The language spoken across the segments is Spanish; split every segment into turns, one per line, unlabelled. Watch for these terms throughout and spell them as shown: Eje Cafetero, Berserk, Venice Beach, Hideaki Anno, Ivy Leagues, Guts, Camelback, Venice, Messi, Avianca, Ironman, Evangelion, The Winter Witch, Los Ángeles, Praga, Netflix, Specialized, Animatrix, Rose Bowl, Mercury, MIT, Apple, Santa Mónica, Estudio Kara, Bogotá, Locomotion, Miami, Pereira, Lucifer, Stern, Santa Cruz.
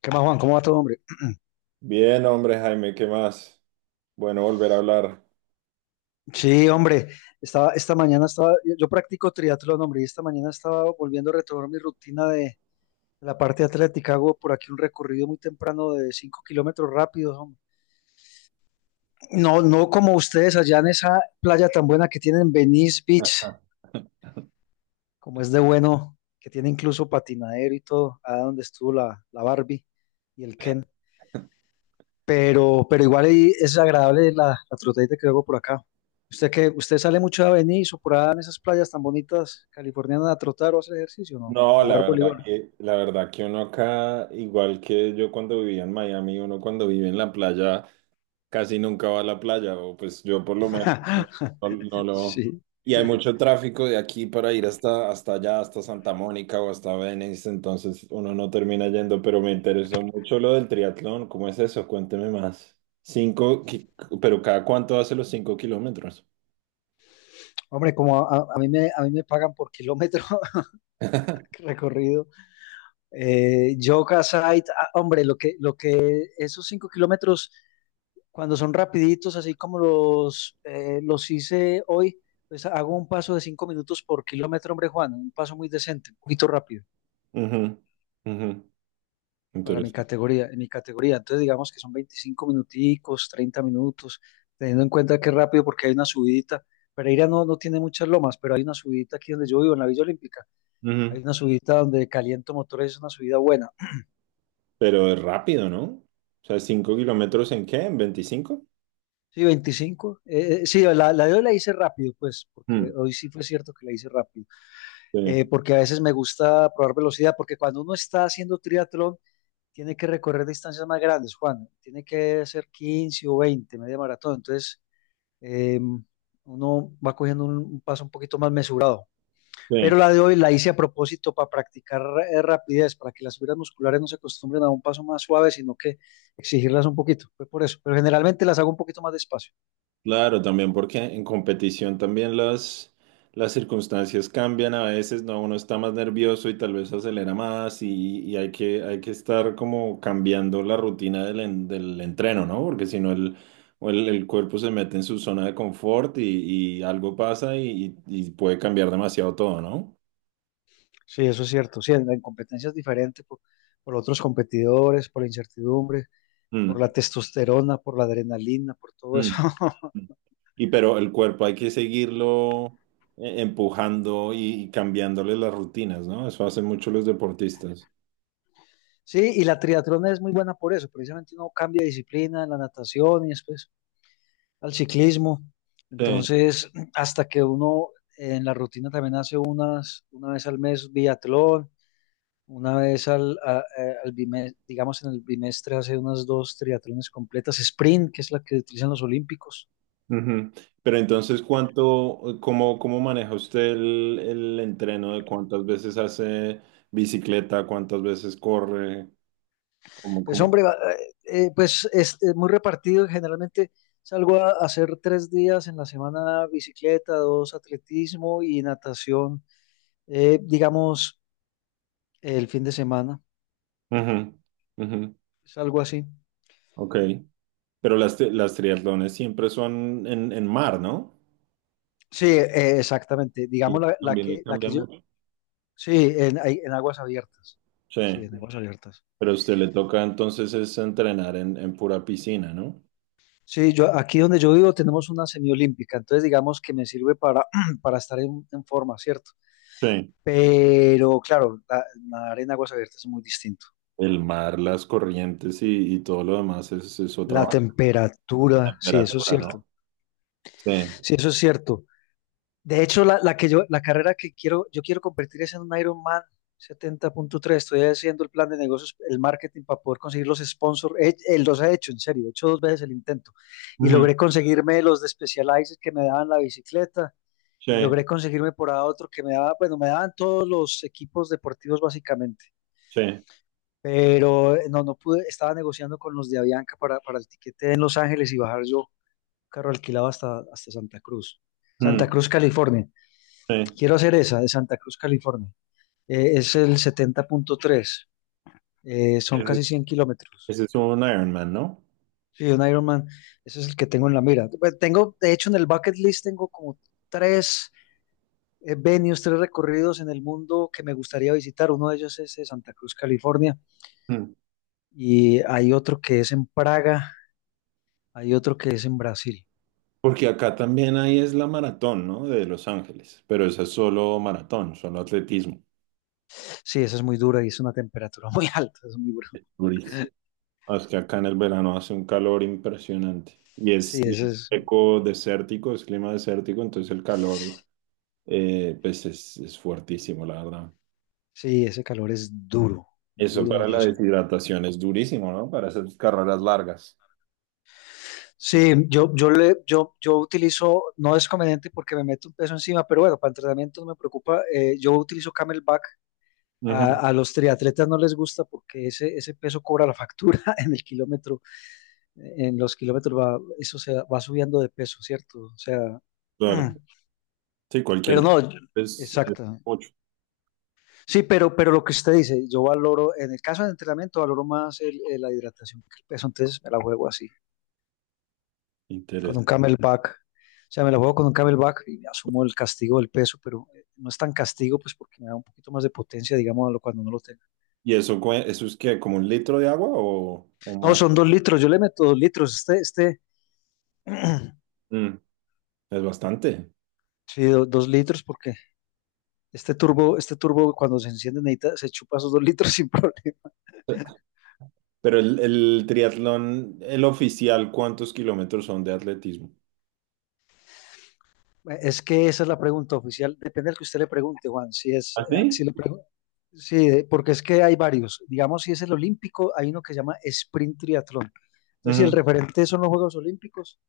¿Qué más, Juan? ¿Cómo va todo, hombre?
Bien, hombre, Jaime, ¿qué más? Bueno, volver a hablar.
Sí, hombre, estaba, esta mañana estaba, yo practico triatlón, hombre, y esta mañana estaba volviendo a retomar mi rutina de la parte atlética. Hago por aquí un recorrido muy temprano de 5 kilómetros rápidos, hombre. No, no como ustedes allá en esa playa tan buena que tienen, Venice Beach, como es de bueno, que tiene incluso patinadero y todo, allá donde estuvo la Barbie y el Ken. Pero igual ahí es agradable la trotadita que hago por acá. ¿Usted, que usted sale mucho a Venice o por allá en esas playas tan bonitas californianas a trotar o a hacer ejercicio, no? O
No,
a
la
jugar
verdad
voleibol.
que, la verdad que uno acá, igual que yo cuando vivía en Miami, uno cuando vive en la playa casi nunca va a la playa, o pues yo por lo menos no, no- no lo...
Sí.
Y hay mucho tráfico de aquí para ir hasta allá, hasta Santa Mónica o hasta Venice, entonces uno no termina yendo, pero me interesó mucho lo del triatlón. ¿Cómo es eso? Cuénteme más. Cinco, qui- pero ¿cada cuánto hace los 5 kilómetros?
Hombre, como a mí me pagan por kilómetro recorrido. Yoga site, ah, hombre, lo que esos cinco kilómetros, cuando son rapiditos, así como los hice hoy, pues hago un paso de 5 minutos por kilómetro, hombre, Juan, un paso muy decente, un poquito rápido
Ujú, ujú.
para mi
Interesante.
categoría, en mi categoría. Entonces digamos que son 25 minuticos, 30 minutos, teniendo en cuenta que es rápido porque hay una subidita. Pereira no tiene muchas lomas, pero hay una subidita aquí donde yo vivo, en la Villa Olímpica. Hay
Ujú.
una subidita donde caliento motores, es una subida buena.
Pero es rápido, ¿no? O sea, ¿5 kilómetros en qué? ¿En 25?
Sí, 25, sí, la de hoy la hice rápido, pues, porque
Mm,
hoy sí fue cierto que la hice rápido.
sí,
Porque a veces me gusta probar velocidad, porque cuando uno está haciendo triatlón, tiene que recorrer distancias más grandes, Juan. Tiene que hacer 15 o 20, media maratón. Entonces, eh, uno va cogiendo un, paso un poquito más mesurado.
sí.
Pero la de hoy la hice a propósito para practicar rapidez, para que las fibras musculares no se acostumbren a un paso más suave, sino que exigirlas un poquito. Fue por eso. Pero generalmente las hago un poquito más despacio.
Claro, también porque en competición también las circunstancias cambian a veces, ¿no? Uno está más nervioso y tal vez acelera más, y hay que estar como cambiando la rutina del entreno, ¿no? Porque si no el, o el cuerpo se mete en su zona de confort y algo pasa y puede cambiar demasiado todo, ¿no?
Sí, eso es cierto. Sí, en competencias diferentes, por otros competidores, por la incertidumbre, por la testosterona, por la adrenalina, por todo eso.
Mm. Y pero el cuerpo hay que seguirlo empujando y cambiándole las rutinas, ¿no? Eso hacen mucho los deportistas.
Sí, y la triatlón es muy buena por eso. Precisamente uno cambia de disciplina en la natación y después al ciclismo.
Sí.
Entonces, hasta que uno en la rutina también hace unas, una vez al mes biatlón, una vez al, a- al bimestre, digamos, en el bimestre hace unas dos triatlones completas, sprint, que es la que utilizan los olímpicos.
Ujú. Pero entonces, ¿cómo maneja usted el entreno de cuántas veces hace bicicleta, cuántas veces corre? ¿Cómo,
Pues
cómo?
hombre, pues es muy repartido, generalmente salgo a hacer tres días en la semana bicicleta, dos atletismo y natación, digamos el fin de semana,
Ujú, ujú.
es algo así.
Ok. Pero las triatlones siempre son en, mar, ¿no?
Sí, exactamente.
Y
Digamos
eso también le
la
cambia
que yo.
mucho.
Sí, en aguas abiertas. Sí,
Sí.
en aguas abiertas.
Pero a usted le toca entonces es entrenar en pura piscina, ¿no?
Sí, yo aquí donde yo vivo tenemos una semiolímpica, entonces digamos que me sirve para, para estar en forma, ¿cierto?
Sí.
Pero claro, nadar en aguas abiertas es muy distinto.
El mar, las corrientes y todo lo demás es otra
La
vaina,
temperatura, sí, eso es
temperatura,
cierto.
¿no? Sí.
Sí, eso es cierto. De hecho, la carrera que quiero, yo quiero convertir es en un Ironman 70.3. Estoy haciendo el plan de negocios, el marketing para poder conseguir los sponsors. Los he hecho, en serio, he hecho dos veces el intento. Y
Ujú.
logré conseguirme los de Specialized que me daban la bicicleta.
Sí,
Y logré conseguirme por ahí otro que me daba, bueno, me daban todos los equipos deportivos básicamente.
sí,
Pero no, no pude, estaba negociando con los de Avianca para, el tiquete en Los Ángeles, y bajar yo carro alquilado hasta, hasta Santa Cruz. Santa
mm,
Cruz, California.
sí.
Quiero hacer esa de Santa Cruz, California. Es el 70.3. Son
Ese
casi
es
100 kilómetros.
ese es un Ironman, ¿no?
Sí, un Ironman, ese es el que tengo en la mira. Pues tengo, de hecho, en el bucket list tengo como tres venues, tres recorridos en el mundo que me gustaría visitar. Uno de ellos es, Santa Cruz, California,
Mm.
y hay otro que es en Praga, hay otro que es en Brasil.
Porque acá también ahí es la maratón, ¿no? De Los Ángeles, pero esa es solo maratón, solo atletismo.
Sí, esa es muy dura y es una temperatura muy alta, es muy duro.
Durísimo. Ah, es que acá en el verano hace un calor impresionante. Y
Sí,
es, y
ese
es
es,
seco, desértico, es clima desértico, entonces el calor pues es fuertísimo, la verdad.
sí, ese calor es duro,
Eso
duro de
para la
los.
deshidratación es durísimo, ¿no? Para esas carreras largas.
Sí, yo utilizo, no es conveniente porque me meto un peso encima, pero bueno, para entrenamiento no me preocupa. Yo utilizo Camelback.
Ujú,
A los triatletas no les gusta porque ese peso cobra la factura en el kilómetro, en los kilómetros va, eso se va subiendo de peso, ¿cierto? O sea, mm,
claro, sí,
pero
cualquier.
no,
Es
exacto.
mucho.
Sí, pero lo que usted dice, yo valoro, en el caso del entrenamiento, valoro más la hidratación que el peso, entonces me la juego así, con un
Interesante.
camelback. O sea, me la juego con un camelback y asumo el castigo del peso, pero no es tan castigo, pues porque me da un poquito más de potencia, digamos, a lo cuando no lo tengo.
¿Y eso, eso es que como un litro de agua o
No,
más?
son dos litros, yo le meto dos litros.
Mm, es bastante.
Sí, dos litros, porque este turbo cuando se enciende necesita, se chupa esos dos litros sin problema.
Pero el triatlón, el oficial, ¿cuántos kilómetros son de atletismo?
Es que esa es la pregunta oficial, depende del que usted le pregunte, Juan. Si es, ah,
¿Así?
si le
¿Sí?
pregun- sí, porque es que hay varios. Digamos, si es el olímpico, hay uno que se llama sprint triatlón. Entonces, si el
Ujú,
referente son los Juegos Olímpicos,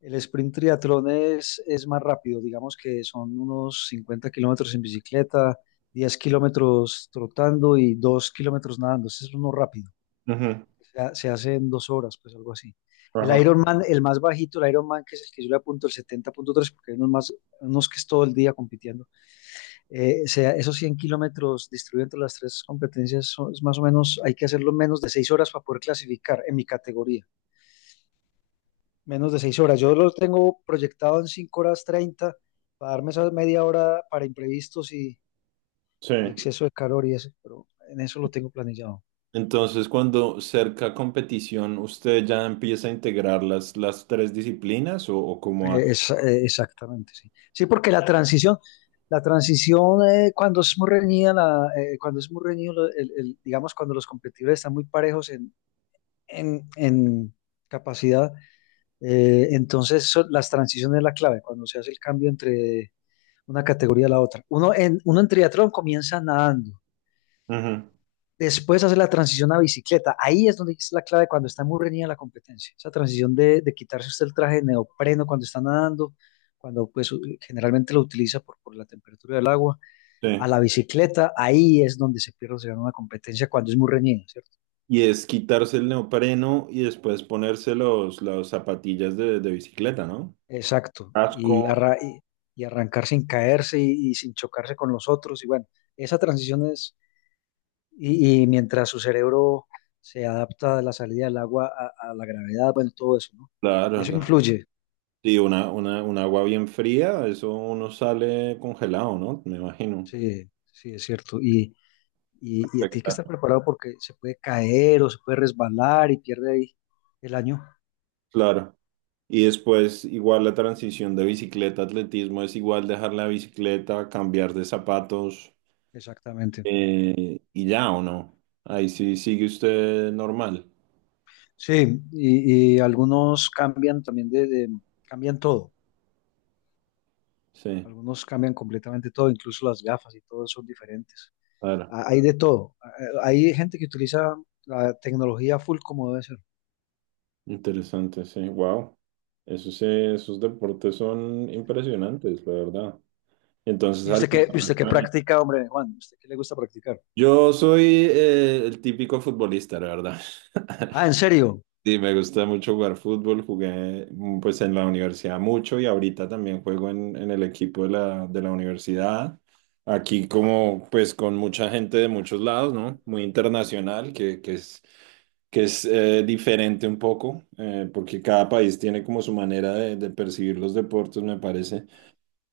el sprint triatlón es más rápido, digamos que son unos 50 kilómetros en bicicleta, 10 kilómetros trotando y 2 kilómetros nadando. Ese es uno rápido.
ujú,
Se hace en dos horas, pues algo así. El
ajá.
Ironman, el más bajito, el Ironman, que es el que yo le apunto el 70.3, porque hay unos más, unos que es todo el día compitiendo. Esos 100 kilómetros distribuidos entre las tres competencias, es más o menos, hay que hacerlo en menos de 6 horas para poder clasificar en mi categoría, menos de 6 horas. Yo lo tengo proyectado en 5 horas 30, para darme esa media hora para imprevistos
Sí.
y exceso de calor y eso, pero en eso lo tengo planillado.
Entonces, cuando cerca competición, ¿usted ya empieza a integrar las tres disciplinas o cómo hace?
Exactamente, sí. Sí, porque la transición, la transición, cuando es muy reñido, digamos, cuando los competidores están muy parejos en, en capacidad, entonces las transiciones es la clave, cuando se hace el cambio entre una categoría a la otra. Uno en triatlón comienza nadando,
Ujú,
después hace la transición a bicicleta. Ahí es donde es la clave cuando está muy reñida la competencia. Esa transición de, quitarse usted el traje de neopreno cuando está nadando, cuando pues generalmente lo utiliza por, la temperatura del agua, a
sí.
la bicicleta, ahí es donde se pierde, se gana una competencia cuando es muy reñida, ¿cierto?
Y es quitarse el neopreno y después ponerse las zapatillas de bicicleta, ¿no?
Exacto.
Casco,
Y arrancar sin caerse y sin chocarse con los otros. Y bueno, esa transición es, y mientras su cerebro se adapta a la salida del agua, a la gravedad, bueno, todo eso, ¿no?
claro,
Eso
claro.
influye.
Sí, un agua bien fría, eso uno sale congelado, ¿no? Me imagino.
Sí, sí, es cierto. Y tiene que
Afecta.
estar preparado porque se puede caer o se puede resbalar y pierde ahí el año.
Claro. Y después, igual la transición de bicicleta, atletismo, es igual dejar la bicicleta, cambiar de zapatos.
Exactamente.
Y ya o no. Ahí sí sigue usted normal.
Sí, y algunos cambian también cambian todo.
Sí,
Algunos cambian completamente todo, incluso las gafas y todo son diferentes.
claro.
Ah, hay de todo. Ah, hay gente que utiliza la tecnología full como debe ser.
Interesante, sí. Wow. Esos deportes son impresionantes, la verdad. Entonces,
Y usted qué practica, hombre, Juan? ¿Usted qué le gusta practicar?
yo soy el típico futbolista, la verdad.
Ah, ¿en serio?
Sí, me gusta mucho jugar fútbol, jugué, pues en la universidad mucho y ahorita también juego en, el equipo de la universidad. Aquí como pues con mucha gente de muchos lados, ¿no? Muy internacional, que es diferente un poco, porque cada país tiene como su manera de percibir los deportes, me parece.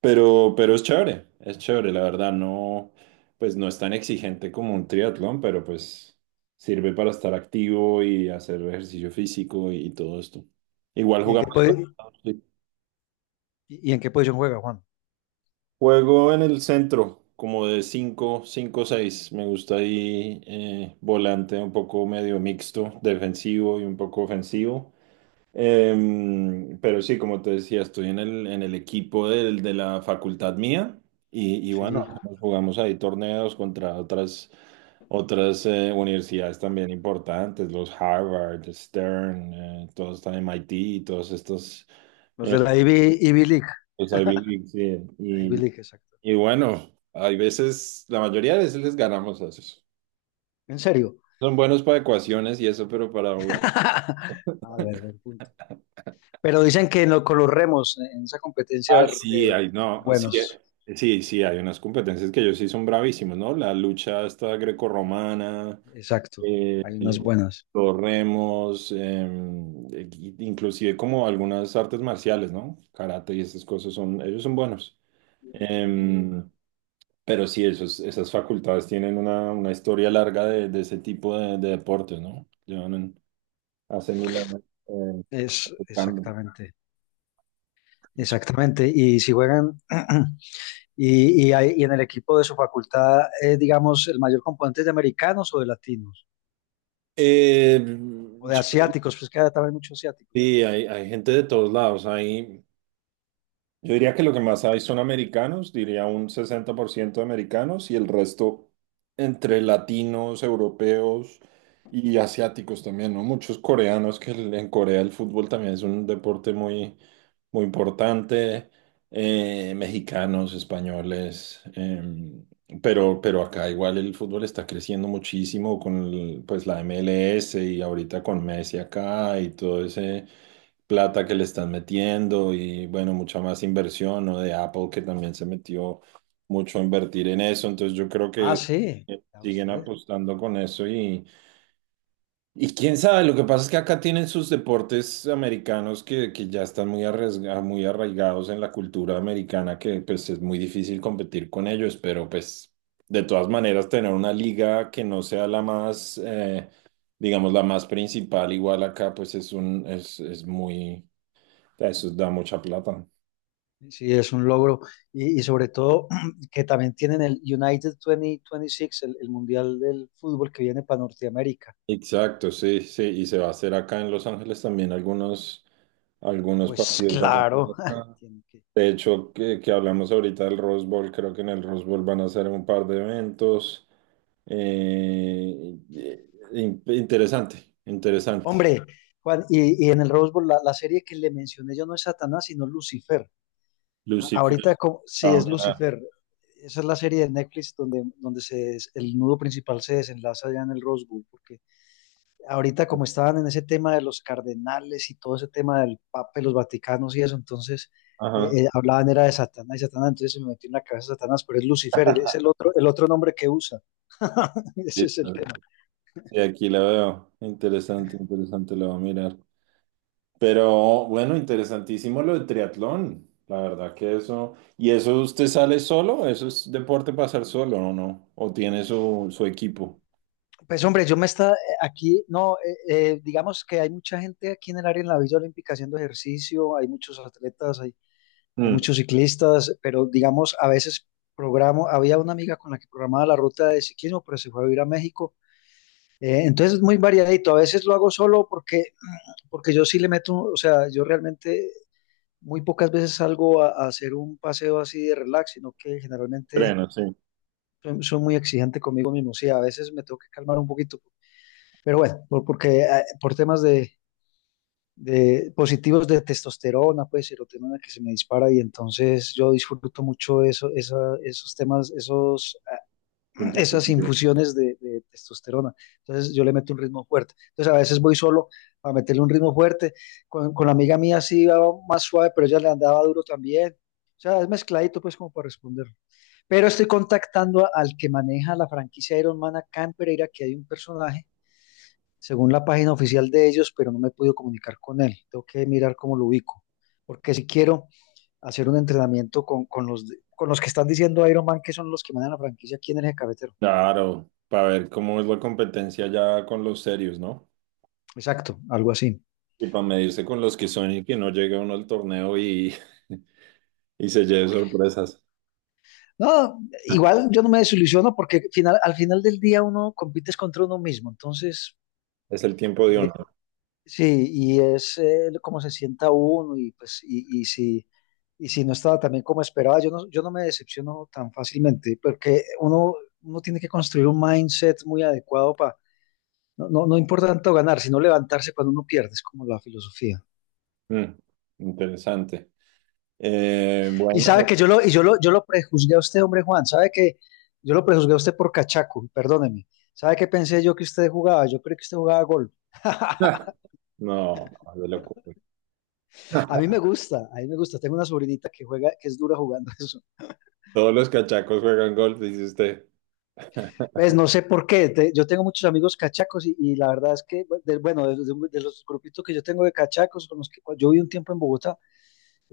Pero es chévere, la verdad. No, pues no es tan exigente como un triatlón, pero pues sirve para estar activo y hacer ejercicio físico y todo esto. Igual
¿Y en qué,
jugamos. Sí.
y, en qué posición juega, Juan?
Juego en el centro, como de cinco seis. Me gusta ahí volante un poco medio mixto, defensivo y un poco ofensivo. Pero sí, como te decía, estoy en el, equipo de la facultad mía y bueno,
Sí,
nos jugamos ahí torneos contra otras universidades también importantes, los Harvard, Stern, todos están MIT y todos estos,
los
eh,
de la Ivy, Ivy League.
los Ivy Leagues, sí.
Ivy
Y,
League, exacto.
y bueno, hay veces, la mayoría de veces les ganamos a esos.
¿En serio?
Son buenos para ecuaciones y eso, pero para jugar.
Ah, bueno, buen punto. Pero dicen que no, con los remos, en esa competencia,
Ah, sí,
son
no, sí,
buenos.
sí, sí, hay unas competencias que ellos sí son bravísimos, ¿no? La lucha esta grecorromana,
Exacto. Hay unas buenas.
los remos, inclusive como algunas artes marciales, ¿no? Karate y esas cosas ellos son buenos. Em, pero sí, esas facultades tienen una historia larga de ese tipo de deportes, ¿no? Llevan hace mil años eh,
Es
practicando.
exactamente. Exactamente, y si juegan, y en el equipo de su facultad, digamos, el mayor componente es de americanos o de latinos,
Eh,
o de
yo-
asiáticos, pues que hay también muchos asiáticos, ¿cierto?
sí, hay gente de todos lados, hay... Yo diría que lo que más hay son americanos, diría un 60% de americanos y el resto entre latinos, europeos y asiáticos también, ¿no? Muchos coreanos, que en Corea el fútbol también es un deporte muy, muy importante, mexicanos, españoles, pero acá igual el fútbol está creciendo muchísimo con pues la MLS y ahorita con Messi acá y todo ese plata que le están metiendo y bueno, mucha más inversión, ¿no? De Apple que también se metió mucho a invertir en eso, entonces yo creo
Ah,
que
sí, ya
siguen
usted.
apostando con eso y quién sabe. Lo que pasa es que acá tienen sus deportes americanos que ya están muy arraigados en la cultura americana, que pues es muy difícil competir con ellos, pero pues de todas maneras tener una liga que no sea la más... digamos, la más principal, igual acá, pues es es muy, eso da mucha plata.
Sí, es un logro. Y sobre todo que también tienen el United 2026, el Mundial del Fútbol que viene para Norteamérica.
Exacto, sí, sí. Y se va a hacer acá en Los Ángeles también algunos,
Pues
partidos van a hacer
claro,
acá.
tiene que-
De hecho, que hablamos ahorita del Rose Bowl, creo que en el Rose Bowl van a hacer un par de eventos. Interesante, interesante.
hombre, Juan, y en el Rose Bowl, la serie que le mencioné yo no es Satanás, sino Lucifer.
Lucifer,
Sí,
ah,
es
mira,
Lucifer. Esa es la serie de Netflix donde, el nudo principal se desenlaza ya en el Rose Bowl, porque ahorita como estaban en ese tema de los cardenales y todo ese tema del Papa, y los Vaticanos y eso, entonces
ajá.
hablaban era de Satanás y Satanás, entonces se me metió en la cabeza Satanás, pero es Lucifer, es el otro nombre que usa. Ese es el tema.
Sí, aquí la veo. Interesante, interesante, la voy a mirar. Pero bueno, interesantísimo lo del triatlón. La verdad que eso. ¿Y eso usted sale solo? ¿Eso es deporte para hacer solo o no? ¿O tiene su equipo?
Pues hombre, yo me está aquí, no, digamos que hay mucha gente aquí en el área en la Villa Olímpica haciendo ejercicio, hay muchos atletas, hay
Mm,
muchos ciclistas, pero digamos a veces programo, había una amiga con la que programaba la ruta de ciclismo, pero se fue a vivir a México. Entonces es muy variadito. A veces lo hago solo porque, porque yo sí le meto, o sea, yo realmente muy pocas veces salgo a hacer un paseo así de relax, sino que generalmente
Entreno, sí.
muy exigente conmigo mismo. Sí, a veces me tengo que calmar un poquito. Pero bueno, porque por temas de positivos de testosterona, pues serotonina que se me dispara y entonces yo disfruto mucho eso, esa, esos temas, esos esas
Competitivo.
infusiones de, testosterona. Entonces yo le meto un ritmo fuerte. Entonces a veces voy solo a meterle un ritmo fuerte. Con la amiga mía sí iba más suave, pero ella le andaba duro también. O sea, es mezcladito pues como para responder. Pero estoy contactando a, al que maneja la franquicia Ironman acá en Pereira, que hay un personaje, según la página oficial de ellos, pero no me he podido comunicar con él. Tengo que mirar cómo lo ubico. Porque si quiero hacer un entrenamiento con, con los que están diciendo Ironman, que son los que manejan la franquicia aquí en el Eje Cafetero.
Claro, para ver cómo es la competencia ya con los serios, ¿no?
Exacto, algo así.
Y para medirse con los que son y que no llegue uno al torneo y, y se lleve sorpresas.
No, igual yo no me desilusiono porque al final del día uno compites contra uno mismo, entonces
Es el tiempo de
eh,
uno.
sí, y es cómo se sienta uno y pues y si no estaba también como esperaba, yo no me decepciono tan fácilmente porque uno tiene que construir un mindset muy adecuado para no, no, no importa tanto ganar, sino levantarse cuando uno pierde, es como la filosofía.
Mm, Interesante.
Y sabe
Bueno,
que yo lo, y yo lo prejuzgué a usted, hombre Juan, sabe que yo lo prejuzgué a usted por cachaco, perdóneme. ¿Sabe qué pensé yo que usted jugaba? Yo creo que usted jugaba golf.
no, no, de locura.
A mí me gusta, a mí me gusta. Tengo una sobrinita que juega, que es dura jugando eso.
Todos los cachacos juegan golf, dice usted.
Pues no sé por qué. Yo tengo muchos amigos cachacos y la verdad es que, bueno, de los grupitos que yo tengo de cachacos, con los que yo viví un tiempo en Bogotá,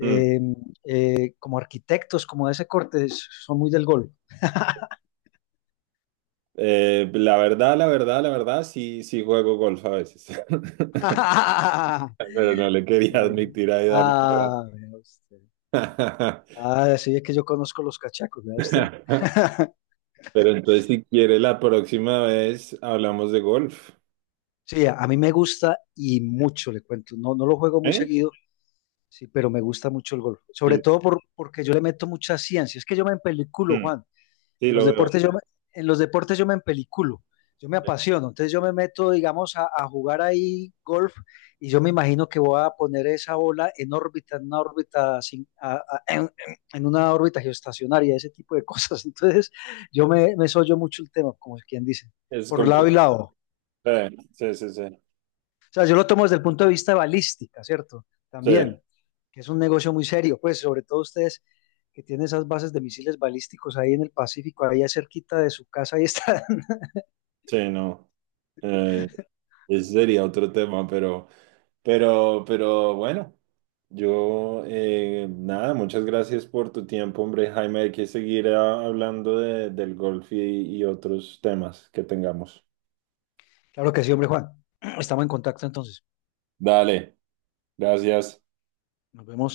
Mm.
como arquitectos, como de ese corte, son muy del golf.
La verdad, sí, sí juego golf a veces.
Ah,
Pero no le quería
eh,
admitir ahí darle la
ah, vea usted.
bata.
Ah, sí, es que yo conozco los cachacos, vea usted.
Pero entonces, si quiere, la próxima vez hablamos de golf.
Sí, a mí me gusta y mucho, le cuento. No, no lo juego muy
¿Eh?
seguido, sí, pero me gusta mucho el golf. Sobre
Sí,
todo porque yo le meto mucha ciencia. Es que yo me empeliculo,
mm,
Juan.
sí,
En los
lo veo.
deportes yo me, en los deportes yo me empeliculo, yo me apasiono, entonces yo me meto, digamos, a jugar ahí golf y yo me imagino que voy a poner esa bola en órbita, en una órbita, en una órbita geoestacionaria, ese tipo de cosas. Entonces me sollo mucho el tema, como quien dice,
Es
por lado y
competitivo.
lado.
Sí, sí, sí.
O sea, yo lo tomo desde el punto de vista balística, ¿cierto?
Sí,
También, que es un negocio muy serio, pues sobre todo ustedes que tienen esas bases de misiles balísticos ahí en el Pacífico, ahí cerquita de su casa, ahí está.
sí, no. Eh, Ese sería otro tema, pero. Pero bueno, yo nada, muchas gracias por tu tiempo, hombre, Jaime. Hay que seguir hablando del golf y otros temas que tengamos.
Claro que sí, hombre Juan. Estamos en contacto entonces.
Dale, gracias.
Nos vemos.